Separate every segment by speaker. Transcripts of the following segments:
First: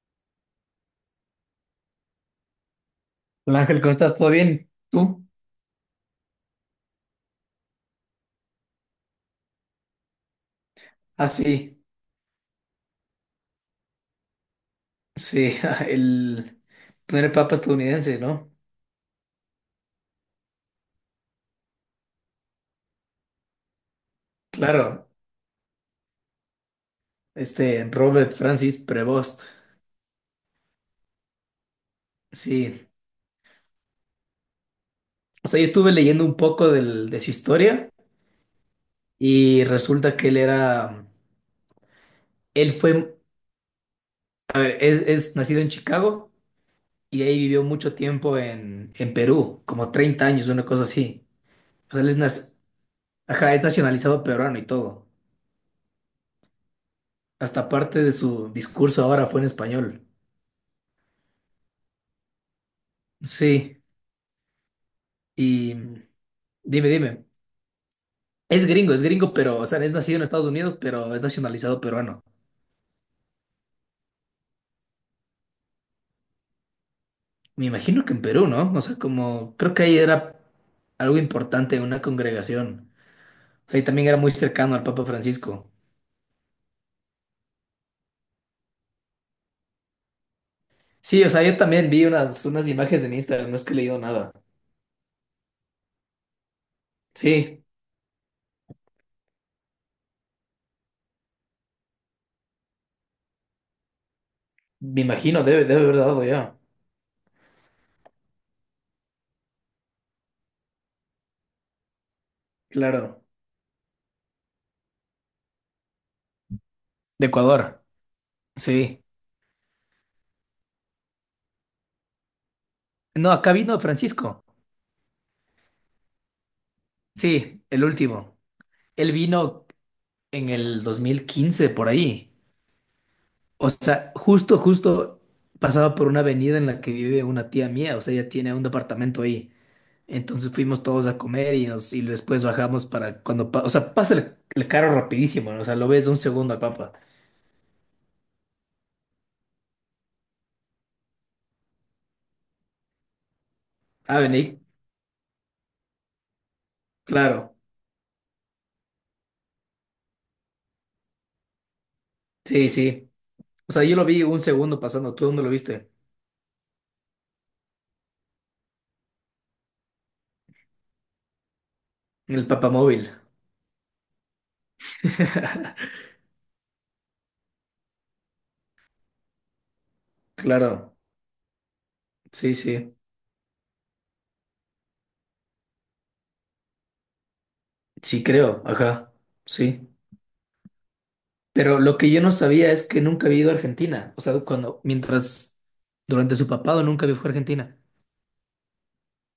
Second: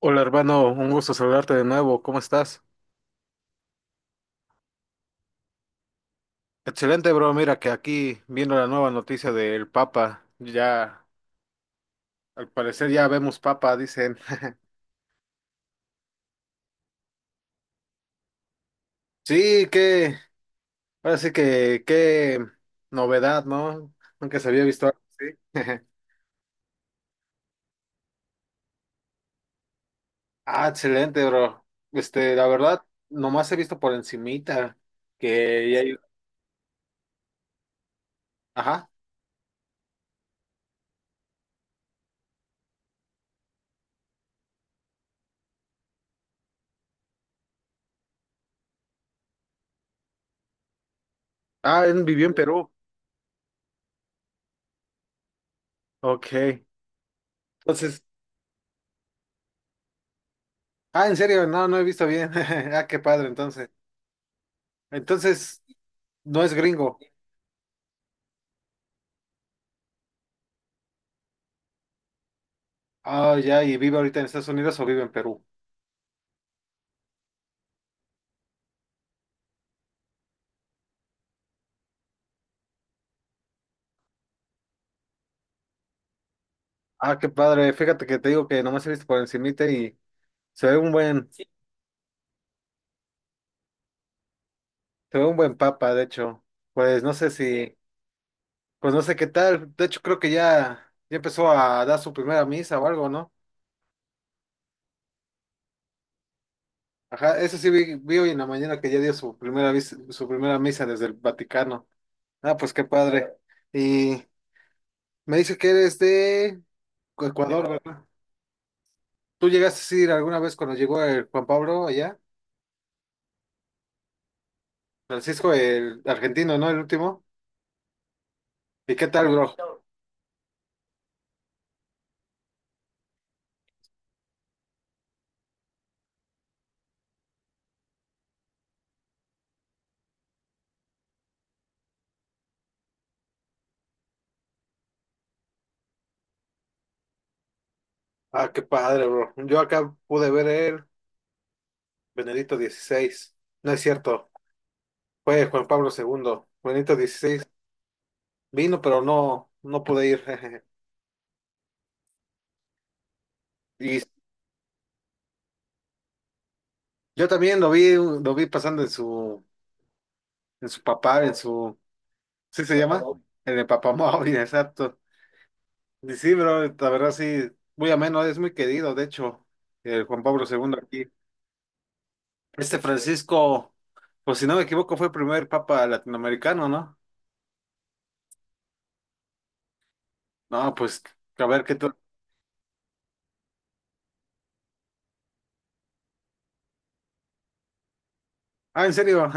Speaker 1: Hola hermano, un gusto saludarte de nuevo, ¿cómo estás?
Speaker 2: Hola Ángel, ¿cómo estás? ¿Todo bien? ¿Tú?
Speaker 1: Excelente bro, mira que aquí viendo la nueva noticia del Papa, ya
Speaker 2: Ah, sí,
Speaker 1: al parecer ya vemos Papa, dicen.
Speaker 2: sí, el primer papa estadounidense, ¿no?
Speaker 1: Sí, ahora sí que, qué novedad, ¿no? Nunca se había visto
Speaker 2: Claro,
Speaker 1: algo así.
Speaker 2: este Robert Francis Prevost,
Speaker 1: Ah, excelente bro. Este, la verdad,
Speaker 2: sí.
Speaker 1: nomás he visto por encimita
Speaker 2: O sea, yo
Speaker 1: que ya
Speaker 2: estuve
Speaker 1: hay-
Speaker 2: leyendo un poco de su historia
Speaker 1: Ajá.
Speaker 2: y resulta que él era, él fue, a ver, es nacido en Chicago y de ahí vivió mucho tiempo en Perú, como 30 años, una cosa así.
Speaker 1: Ah,
Speaker 2: O sea,
Speaker 1: él
Speaker 2: él es,
Speaker 1: vivió en
Speaker 2: nac-
Speaker 1: Perú.
Speaker 2: ajá, es nacionalizado peruano y todo.
Speaker 1: Ok.
Speaker 2: Hasta parte
Speaker 1: Entonces,
Speaker 2: de su discurso ahora fue en español.
Speaker 1: ah, en serio, no, no he visto bien. Ah, qué padre, entonces.
Speaker 2: Sí.
Speaker 1: Entonces,
Speaker 2: Y
Speaker 1: no es
Speaker 2: dime,
Speaker 1: gringo.
Speaker 2: dime. Es gringo, pero, o sea, es nacido en Estados Unidos, pero es nacionalizado peruano.
Speaker 1: Ah, ya, y vive ahorita en Estados Unidos o vive en Perú.
Speaker 2: Me imagino que en Perú, ¿no? O sea, como creo que ahí era algo importante, una congregación. O sea, y también era muy cercano al Papa Francisco.
Speaker 1: Ah, qué padre. Fíjate que te digo que nomás he visto por encimita y
Speaker 2: Sí, o sea,
Speaker 1: se
Speaker 2: yo también vi unas, unas imágenes en Instagram, no es que he leído nada.
Speaker 1: ve un buen papa, de hecho. Pues no sé
Speaker 2: Sí,
Speaker 1: si, pues no sé qué tal. De hecho, creo que ya empezó a dar su primera misa o algo, ¿no?
Speaker 2: me imagino, debe, debe haber dado ya.
Speaker 1: Ajá, eso sí vi hoy en la mañana que ya dio su primera misa desde el Vaticano. Ah, pues qué
Speaker 2: Claro.
Speaker 1: padre. Y me dice que eres de
Speaker 2: De
Speaker 1: Ecuador,
Speaker 2: Ecuador.
Speaker 1: ¿verdad?
Speaker 2: Sí.
Speaker 1: ¿Tú llegaste a ir alguna vez cuando llegó el Juan Pablo allá?
Speaker 2: No, acá vino Francisco.
Speaker 1: Francisco, el argentino, ¿no? El último.
Speaker 2: Sí, el último.
Speaker 1: ¿Y qué
Speaker 2: Él
Speaker 1: tal, bro?
Speaker 2: vino en el 2015 por ahí. O sea, justo, justo pasaba por una avenida en la que vive una tía mía, o sea, ella tiene un departamento ahí. Entonces fuimos todos a comer y, nos, y después bajamos para o sea, pasa el carro rapidísimo, ¿no? O sea, lo ves un segundo al Papa.
Speaker 1: Ah, qué padre, bro. Yo acá pude ver el Benedicto XVI. No es
Speaker 2: Ah,
Speaker 1: cierto,
Speaker 2: vení,
Speaker 1: fue Juan Pablo II. Benedicto XVI
Speaker 2: claro,
Speaker 1: vino, pero no, no pude ir.
Speaker 2: sí, sí. O sea, yo
Speaker 1: Y
Speaker 2: lo vi un segundo pasando, ¿tú dónde lo viste?
Speaker 1: yo también lo vi pasando en su, papá,
Speaker 2: En el
Speaker 1: ¿sí se llama?
Speaker 2: papamóvil.
Speaker 1: En el papamóvil, exacto. Y sí, bro, la verdad sí, muy ameno, es muy querido, de hecho, el Juan Pablo II
Speaker 2: Claro,
Speaker 1: aquí.
Speaker 2: sí,
Speaker 1: Este
Speaker 2: sí,
Speaker 1: Francisco, pues si no me equivoco, fue el primer papa latinoamericano, ¿no?
Speaker 2: sí creo, ajá, sí.
Speaker 1: No, pues a ver qué
Speaker 2: Pero
Speaker 1: tal.
Speaker 2: lo que yo no sabía es que nunca había ido a Argentina. O sea, mientras, durante su papado nunca había viajó a Argentina.
Speaker 1: Ah, en serio,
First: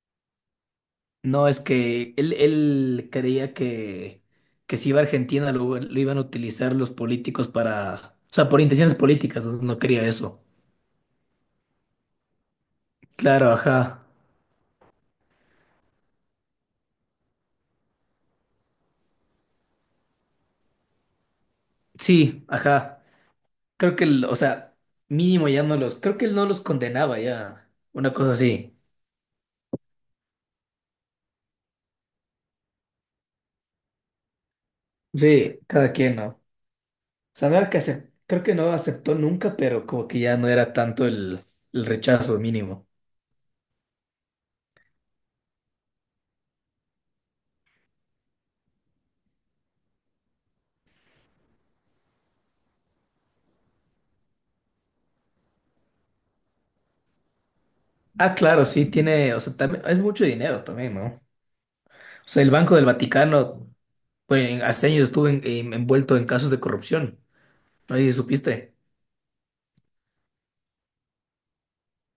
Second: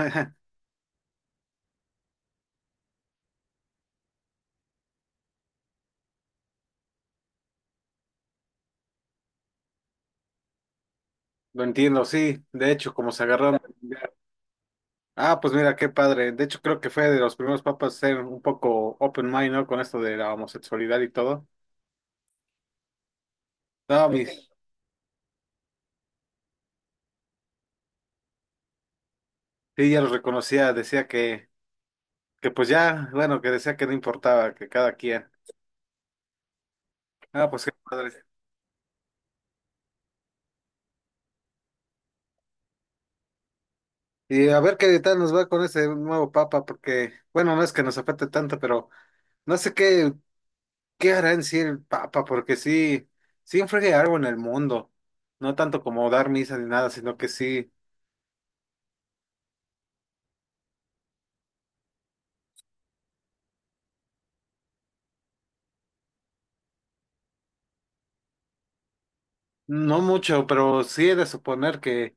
Speaker 2: No, es que él creía que si iba a Argentina lo iban a utilizar los políticos para, o sea, por intenciones políticas, o sea, no quería eso.
Speaker 1: lo entiendo, sí. De hecho, como se
Speaker 2: Claro,
Speaker 1: agarraron.
Speaker 2: ajá.
Speaker 1: Ah, pues mira, qué padre. De hecho, creo que fue de los primeros papas a ser un poco open mind, ¿no? Con esto de la homosexualidad y todo.
Speaker 2: Sí, ajá. Creo que,
Speaker 1: No,
Speaker 2: el-
Speaker 1: mis,
Speaker 2: o sea, mínimo ya no los, creo que él no los condenaba ya. Una cosa así.
Speaker 1: sí, ya los reconocía, decía que pues ya, bueno, que decía que no importaba, que cada quien.
Speaker 2: Sí, cada quien, ¿no?
Speaker 1: Ah,
Speaker 2: Sea, no
Speaker 1: pues
Speaker 2: era
Speaker 1: qué
Speaker 2: que
Speaker 1: padre.
Speaker 2: creo que no aceptó nunca, pero como que ya no era tanto el rechazo mínimo.
Speaker 1: Y a ver qué tal nos va con ese nuevo papa, porque, bueno, no es que nos afecte tanto, pero no sé qué. ¿Qué hará en sí el Papa? Porque sí, sí influye algo en el mundo. No tanto como dar misa ni nada, sino que sí,
Speaker 2: Ah, claro, sí, tiene, o sea, también, es mucho dinero también, ¿no? O sea, el Banco del Vaticano, pues, hace años estuvo envuelto en casos de corrupción, ¿no? ¿Y supiste?
Speaker 1: no mucho, pero sí he de suponer que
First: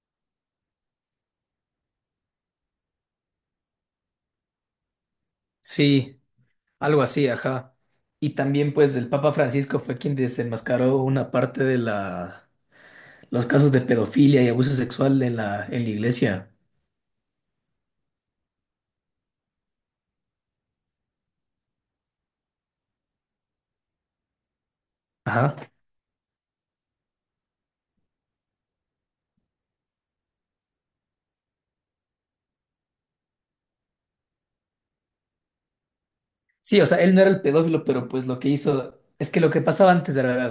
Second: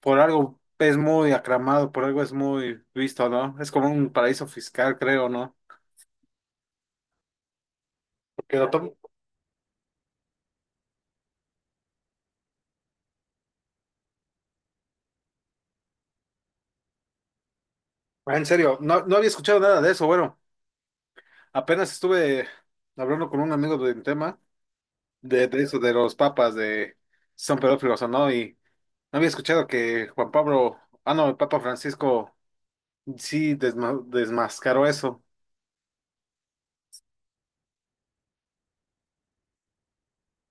Speaker 1: por algo es muy aclamado, por algo es muy visto, ¿no? Es como un paraíso fiscal, creo, ¿no?
Speaker 2: Sí, algo así, ajá. Y
Speaker 1: Porque lo
Speaker 2: también,
Speaker 1: tomo-
Speaker 2: pues, el Papa Francisco fue quien desenmascaró una parte de los casos de pedofilia y abuso sexual en la iglesia.
Speaker 1: Ah, en serio, no, no había escuchado nada de eso. Bueno, apenas estuve hablando con un amigo de un tema de
Speaker 2: Ajá.
Speaker 1: eso, de los papas, de si son pedófilos o no, y no había escuchado que Juan Pablo, ah, no, el Papa Francisco. Sí, desmascaró eso.
Speaker 2: Sí, o sea, él no era el pedófilo, pero pues lo que hizo es que lo que pasaba antes era,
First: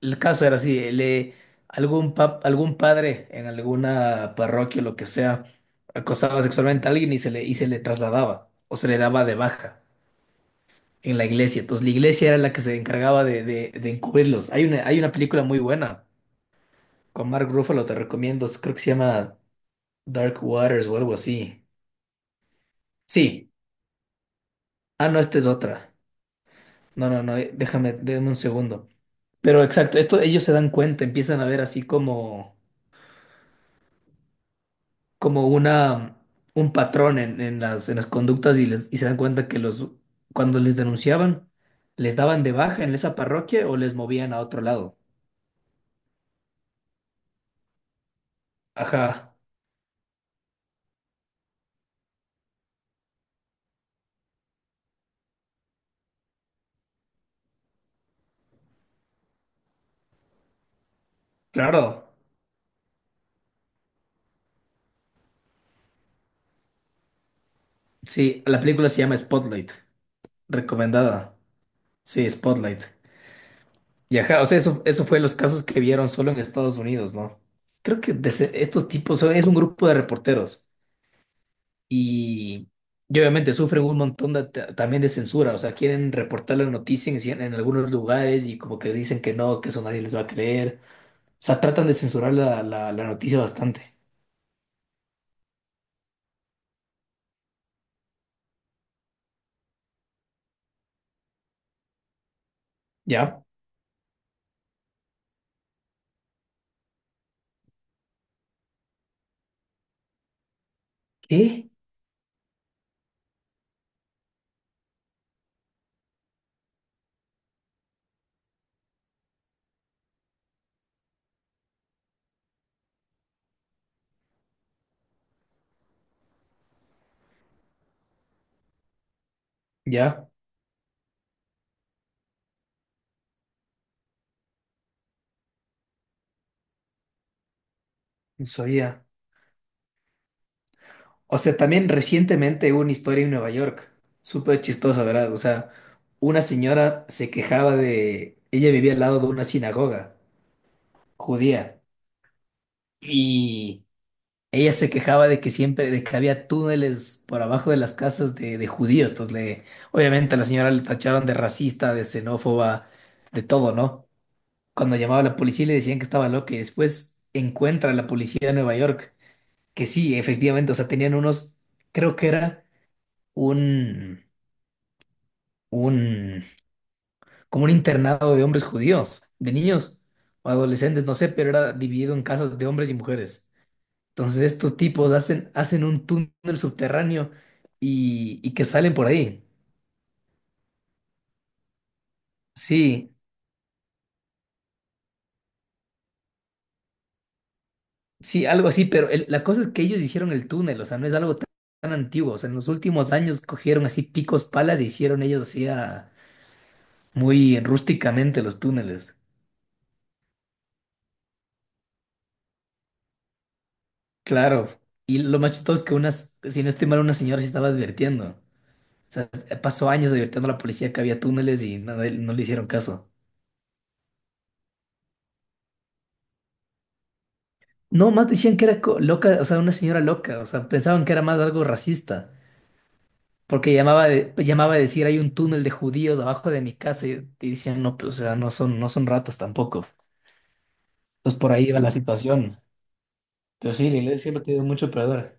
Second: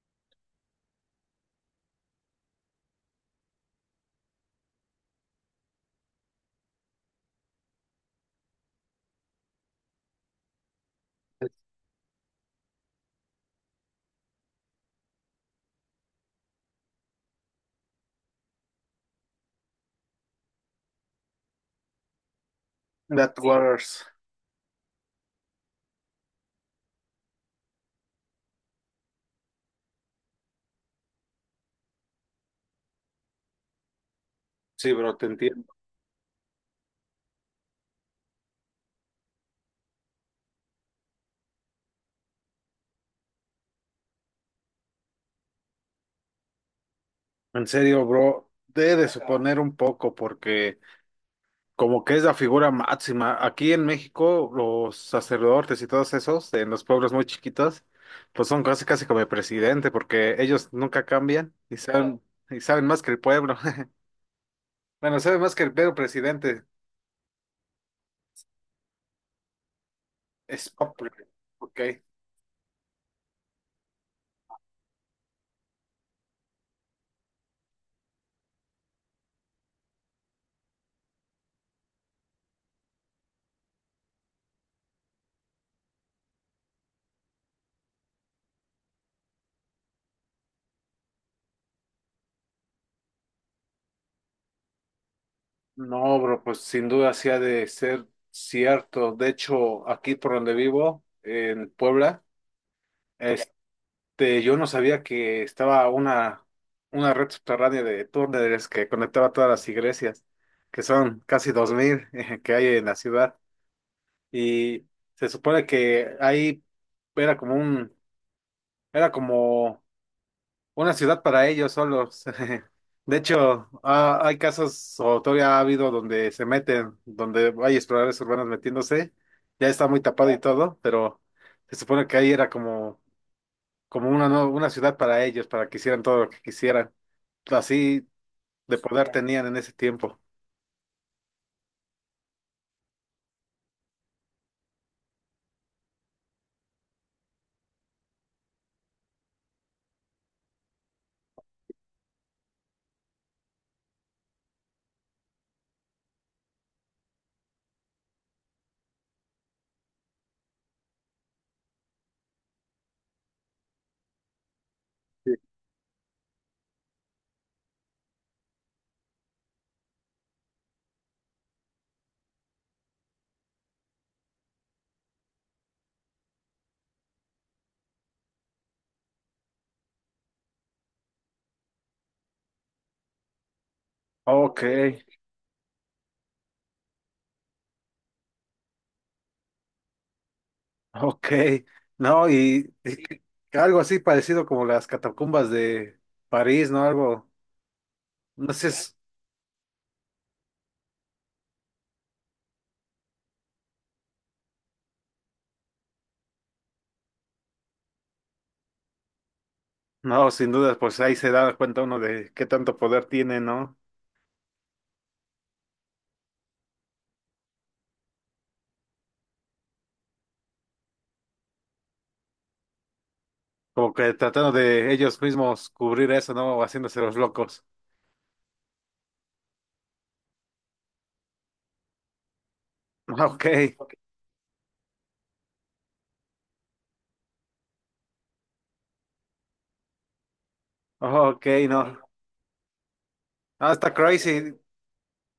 Speaker 2: el caso era así, algún padre en alguna parroquia o lo que sea acosaba sexualmente a alguien y se le trasladaba o se le daba de baja en la iglesia. Entonces la iglesia era la que se encargaba de encubrirlos. Hay una película muy buena con Mark Ruffalo, te recomiendo, creo que se llama Dark Waters o algo así.
Speaker 1: That
Speaker 2: Sí,
Speaker 1: Waters.
Speaker 2: ah, no, esta es otra. No, no, no, déjame un segundo. Pero exacto, esto ellos se dan cuenta, empiezan a ver así como,
Speaker 1: Sí, bro, te
Speaker 2: como
Speaker 1: entiendo.
Speaker 2: una, un patrón en las conductas y, les, y se dan cuenta que los, cuando les denunciaban, les daban de baja en esa parroquia o les movían a otro lado.
Speaker 1: En serio, bro, debe de
Speaker 2: Ajá,
Speaker 1: suponer un poco porque como que es la figura máxima. Aquí en México, los sacerdotes y todos esos, en los pueblos muy chiquitos, pues son casi casi como el presidente porque ellos nunca cambian
Speaker 2: claro.
Speaker 1: y saben más que el pueblo. Bueno, saben más que el pueblo presidente.
Speaker 2: Sí, la película se llama Spotlight,
Speaker 1: Es popular.
Speaker 2: recomendada.
Speaker 1: Ok.
Speaker 2: Sí, Spotlight. Y ajá, o sea, eso fue los casos que vieron solo en Estados Unidos, ¿no? Creo que de estos tipos son, es un grupo de reporteros. Y, y obviamente sufren un montón también de censura, o sea, quieren reportar la noticia en algunos lugares y como que dicen que no, que eso nadie les va a creer. O sea, tratan de censurar la noticia bastante.
Speaker 1: No, bro, pues sin duda sí ha de ser cierto. De hecho, aquí por donde vivo, en Puebla,
Speaker 2: ¿Ya?
Speaker 1: este, yo no sabía que estaba una red subterránea de túneles que conectaba todas las iglesias, que son casi
Speaker 2: ¿Qué?
Speaker 1: 2000 que hay en la ciudad. Y se supone que ahí era como un, era como una ciudad para ellos solos. De hecho, ah, hay casos, o todavía ha habido donde se meten, donde hay exploradores urbanos metiéndose, ya está muy
Speaker 2: Ya,
Speaker 1: tapado y todo, pero se supone que ahí era como, como una ciudad para ellos, para que hicieran todo lo que quisieran. Así
Speaker 2: no
Speaker 1: de
Speaker 2: sabía.
Speaker 1: poder tenían en ese tiempo.
Speaker 2: O sea, también recientemente hubo una historia en Nueva York, súper chistosa, ¿verdad? O sea, una señora se quejaba de... Ella vivía al lado de una sinagoga judía y... Ella se quejaba de que siempre, de que había túneles por abajo de las casas de judíos. Entonces le, obviamente a la señora le tacharon de racista, de xenófoba, de todo, ¿no? Cuando llamaba a la policía le decían que estaba loca y después encuentra a la policía de Nueva York, que sí, efectivamente, o sea, tenían unos, creo que era un, un, como un internado de hombres judíos, de niños o adolescentes, no sé, pero era dividido en casas de hombres y mujeres. Entonces
Speaker 1: Ok,
Speaker 2: estos tipos hacen un túnel subterráneo y que salen por ahí.
Speaker 1: ok. No,
Speaker 2: Sí,
Speaker 1: algo así parecido como las catacumbas de París, ¿no? Algo,
Speaker 2: sí,
Speaker 1: no
Speaker 2: algo
Speaker 1: sé.
Speaker 2: así, pero la cosa es que ellos hicieron el túnel, o sea, no es algo tan antiguo. O sea, en los últimos años cogieron así picos, palas y hicieron ellos así muy rústicamente los túneles.
Speaker 1: No, sin dudas, pues ahí se da cuenta uno de qué tanto poder tiene, ¿no?
Speaker 2: Claro, y lo más chistoso es que unas, si no estoy mal, una señora se estaba advirtiendo. O sea, pasó años advirtiendo a la policía que había túneles y no le hicieron caso.
Speaker 1: Como que tratando de ellos mismos cubrir eso, ¿no? O haciéndose los locos.
Speaker 2: No, más decían que era loca, o sea, una señora loca, o sea, pensaban que era más algo racista, porque llamaba a decir hay un túnel de judíos abajo de mi casa y decían, no, pues, o sea, no son ratas tampoco.
Speaker 1: Ah,
Speaker 2: Entonces
Speaker 1: ok, ok,
Speaker 2: por ahí iba
Speaker 1: no.
Speaker 2: la situación.
Speaker 1: Ah,
Speaker 2: Pero sí,
Speaker 1: está
Speaker 2: la iglesia siempre ha
Speaker 1: crazy.
Speaker 2: tenido mucho perdón.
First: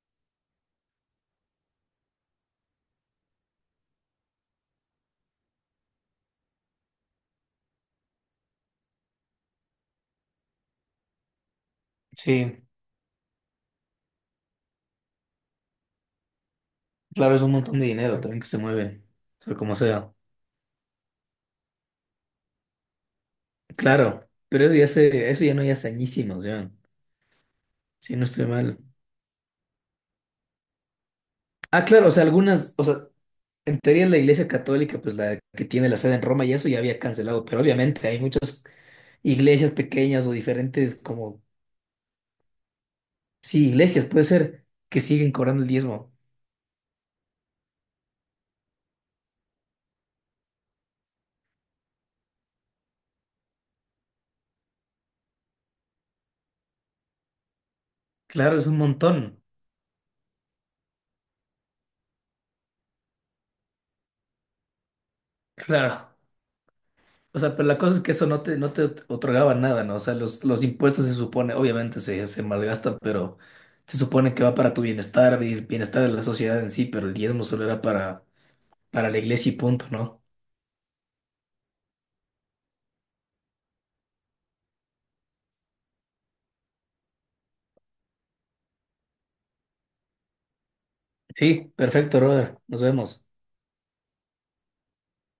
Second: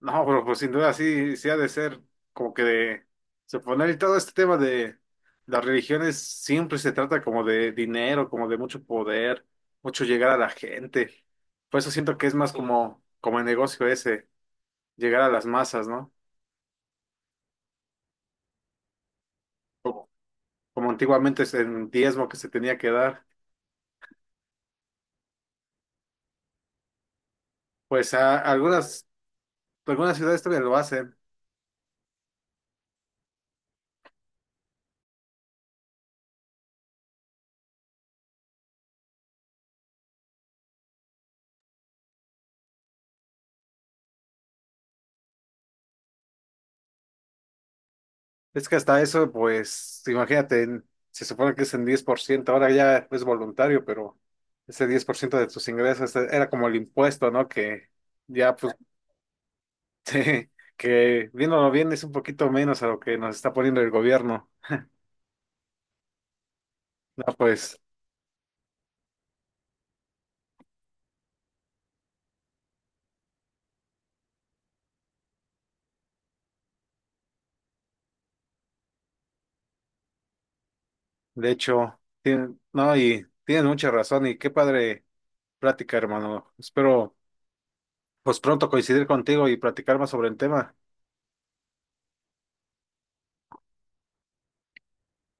Speaker 1: No, pero pues sin duda sí, sí ha de ser como que de suponer y todo este tema de las religiones siempre se trata como de dinero, como de mucho poder, mucho llegar a la gente. Por eso siento que es más
Speaker 2: Sí,
Speaker 1: como, como el negocio ese, llegar a las masas, ¿no?
Speaker 2: claro, es un montón de dinero también que se mueve, o sea, como sea.
Speaker 1: Como antiguamente es el diezmo que se tenía que dar.
Speaker 2: Claro, pero eso ya, se, eso ya no hay hace añísimos, ya,
Speaker 1: Pues
Speaker 2: si no estoy mal.
Speaker 1: algunas ciudades todavía lo hacen.
Speaker 2: Ah, claro, o sea, algunas, o sea, en teoría la Iglesia Católica, pues la que tiene la sede en Roma y eso ya había cancelado, pero obviamente hay muchas iglesias pequeñas o diferentes, como, sí, iglesias, puede ser, que siguen cobrando el diezmo.
Speaker 1: Es que hasta eso, pues, imagínate, se supone que es en 10%. Ahora ya es voluntario, pero ese 10% de tus ingresos era como el impuesto, ¿no? Que ya,
Speaker 2: Claro, es
Speaker 1: pues,
Speaker 2: un montón.
Speaker 1: te- que viéndolo bien es un poquito menos a lo que nos está poniendo el gobierno.
Speaker 2: Claro.
Speaker 1: No,
Speaker 2: O sea, pero
Speaker 1: pues,
Speaker 2: la cosa es que eso no te otorgaba nada, ¿no? O sea, los impuestos se supone, obviamente se malgastan, pero se supone que va para tu bienestar, el bienestar de la sociedad en sí, pero el diezmo solo era para la iglesia y punto, ¿no?
Speaker 1: de hecho, tienen, no, y tienen mucha razón y qué padre plática, hermano. Espero pues pronto coincidir contigo y platicar más sobre el tema.
Speaker 2: Sí, perfecto, brother. Nos vemos.